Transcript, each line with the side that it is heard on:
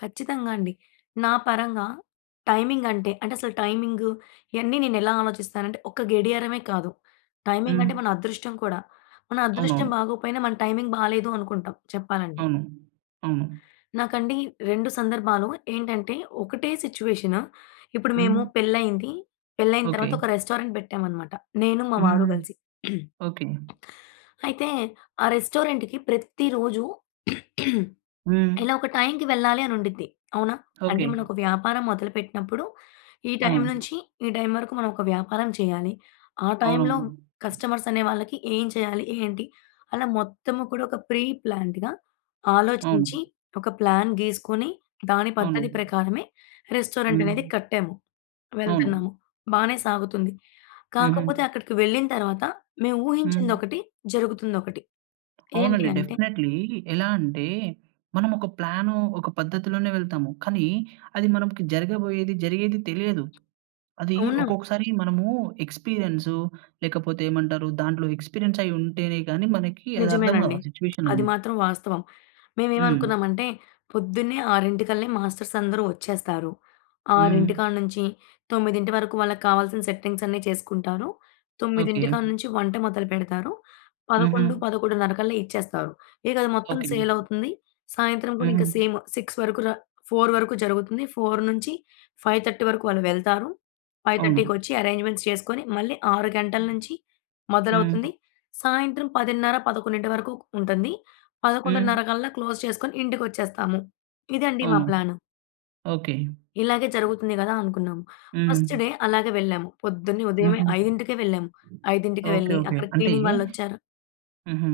left: కచ్చితంగా అండి. నా పరంగా టైమింగ్ అంటే, అంటే అసలు టైమింగ్ ఇయన్నీ నేను ఎలా ఆలోచిస్తానంటే, ఒక గడియారమే కాదు. టైమింగ్ అంటే
right: హ్మ్.
left: మన అదృష్టం కూడా. మన అదృష్టం
right: అవునవును.
left: బాగోకపోయినా మన టైమింగ్ బాలేదు అనుకుంటాం చెప్పాలంటే.
right: అవును. అవును.
left: నాకండి రెండు సందర్భాలు. ఏంటంటే ఒకటే సిట్యుయేషన్. ఇప్పుడు మేము
right: హ్మ్.
left: పెళ్లయింది. పెళ్లయిన
right: ఓకే.
left: తరువాత, ఒక రెస్టారెంట్ పెట్టామన్నమాట నేను, మా
right: హ్మ్,
left: వారు
right: హ్మ్.
left: కలిసి.
right: ఓకే.
left: అయితే, ఆ రెస్టారెంట్‌కి ప్రతి రోజు
right: హ్మ్.
left: ఇలా ఒక టైమ్‌కి వెళ్ళాలి అని ఉండిద్ది. అవునా? అంటే
right: ఓకే.
left: మనం ఒక వ్యాపారం మొదలు పెట్టినప్పుడు, ఈ టైమ్
right: అవును.
left: నుంచి ఈ టైమ్ వరకు మనం ఒక వ్యాపారం చేయాలి. ఆ టైమ్‌‌లో
right: అవునవును.
left: కస్టమర్స్ అనే వాళ్ళకి ఏం చేయాలి, ఏంటి, అలా మొత్తం కూడా ఒక ప్రీ ప్లాన్డ్‌గా ఆలోచించి,
right: అవును.
left: ఒక ప్లాన్ గీసుకొని, దాని పద్ధతి
right: అవును.
left: ప్రకారమే రెస్టారెంట్ అనేది
right: హ్మ్.
left: కట్టాము.
right: అవును.
left: వెళ్తున్నాము. బానే సాగుతుంది. కాకపోతే,
right: హుహు.
left: అక్కడికి వెళ్ళిన తర్వాత మేము
right: హ్మ్.
left: ఊహించిందొకటి, జరుగుతుందొకటి. ఏంటి
right: అవునండి.
left: అంటే
right: డెఫినెట్లీ. ఎలా అంటే మనం ఒక ప్లాను, ఒక పద్ధతిలోనే వెళ్తాము. కానీ, అది మనకి జరగబోయేది, జరిగేది తెలియదు. అది
left: అవునం
right: ఒక్కొక్కసారి మనము ఎక్స్పీరియన్సు లేకపోతే ఏమంటారు? దాంట్లో ఎక్స్పీరియన్స్ అయ్యి ఉంటేనే కానీ, మనకి అదర్థం కాదు
left: నిజమేనండి.
right: ఆ సిట్యుయేషన్
left: అది
right: అనేది.
left: మాత్రం వాస్తవం.
right: హ్మ్.
left: మేమేమనుకున్నామంటే, పొద్దున్నే 6 కల్లా మాస్టర్స్ అందరూ వచ్చేస్తారు, 6
right: హ్మ్.
left: కాడ నుంచి 9 వరకు వాళ్ళకావాల్సిన సెట్టింగ్స్ అన్నీ చేసుకుంటారు. 9
right: ఓకే.
left: కాడ నుంచి వంట మొదలు పెడతారు, పదకొండు
right: హుహు.
left: పదకొండున్నర కల్లా ఇచ్చేస్తారు. ఇక అది మొత్తం
right: ఓకే.
left: సేల్ అవుతుంది. సాయంత్రం కూడా ఇంకా
right: హుహు.
left: సేమ్ 6 వరకు‌ ర 4 వరకు జరుగుతుంది. 4- 5:30 వరకు వాళ్ళు వెళ్తారు. ఫైవ్
right: అవును.
left: థర్టీకొచ్చి అరేంజ్మెంట్స్ చేసుకొని, మళ్ళీ 6 గంటల నుంచి
right: హ్మ్.
left: మొదలవుతుంది. సాయంత్రం 10:30, 11 వరకు ఉంటుంది.
right: హ్మ్.
left: 11:30 కల్లా క్లోజ్ చేసుకొని ఇంటికొచ్చేస్తాము. ఇదండి మా
right: అవును.
left: ప్లాన్.
right: ఓకే.
left: ఇలాగే జరుగుతుంది కదా అనుకున్నాం. ఫస్ట్ డే
right: హ్మ్.
left: అలాగే వెళ్ళాము. పొద్దున్నే ఉదయమే,
right: హుహు.
left: 5కే వెళ్ళాము. 5కే
right: ఓకే.
left: వెళ్లి
right: ఓకే.
left: అక్కడ
right: అంటే
left: క్లీనింగ్ వాళ్ళొచ్చార
right: హుహు.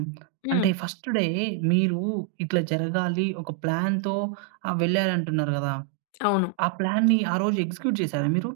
left: హ్మ్.
right: అంటే, ఫస్ట్ డే మీరు ఇట్లా జరగాలి, ఒక ప్లాన్‌తో ఆహ్, వెళ్లారంటున్నారు కదా!
left: అవును.
right: ఆ ప్లాన్‌ని ఆ రోజు ఎగ్జిక్యూట్ చేసారా మీరు?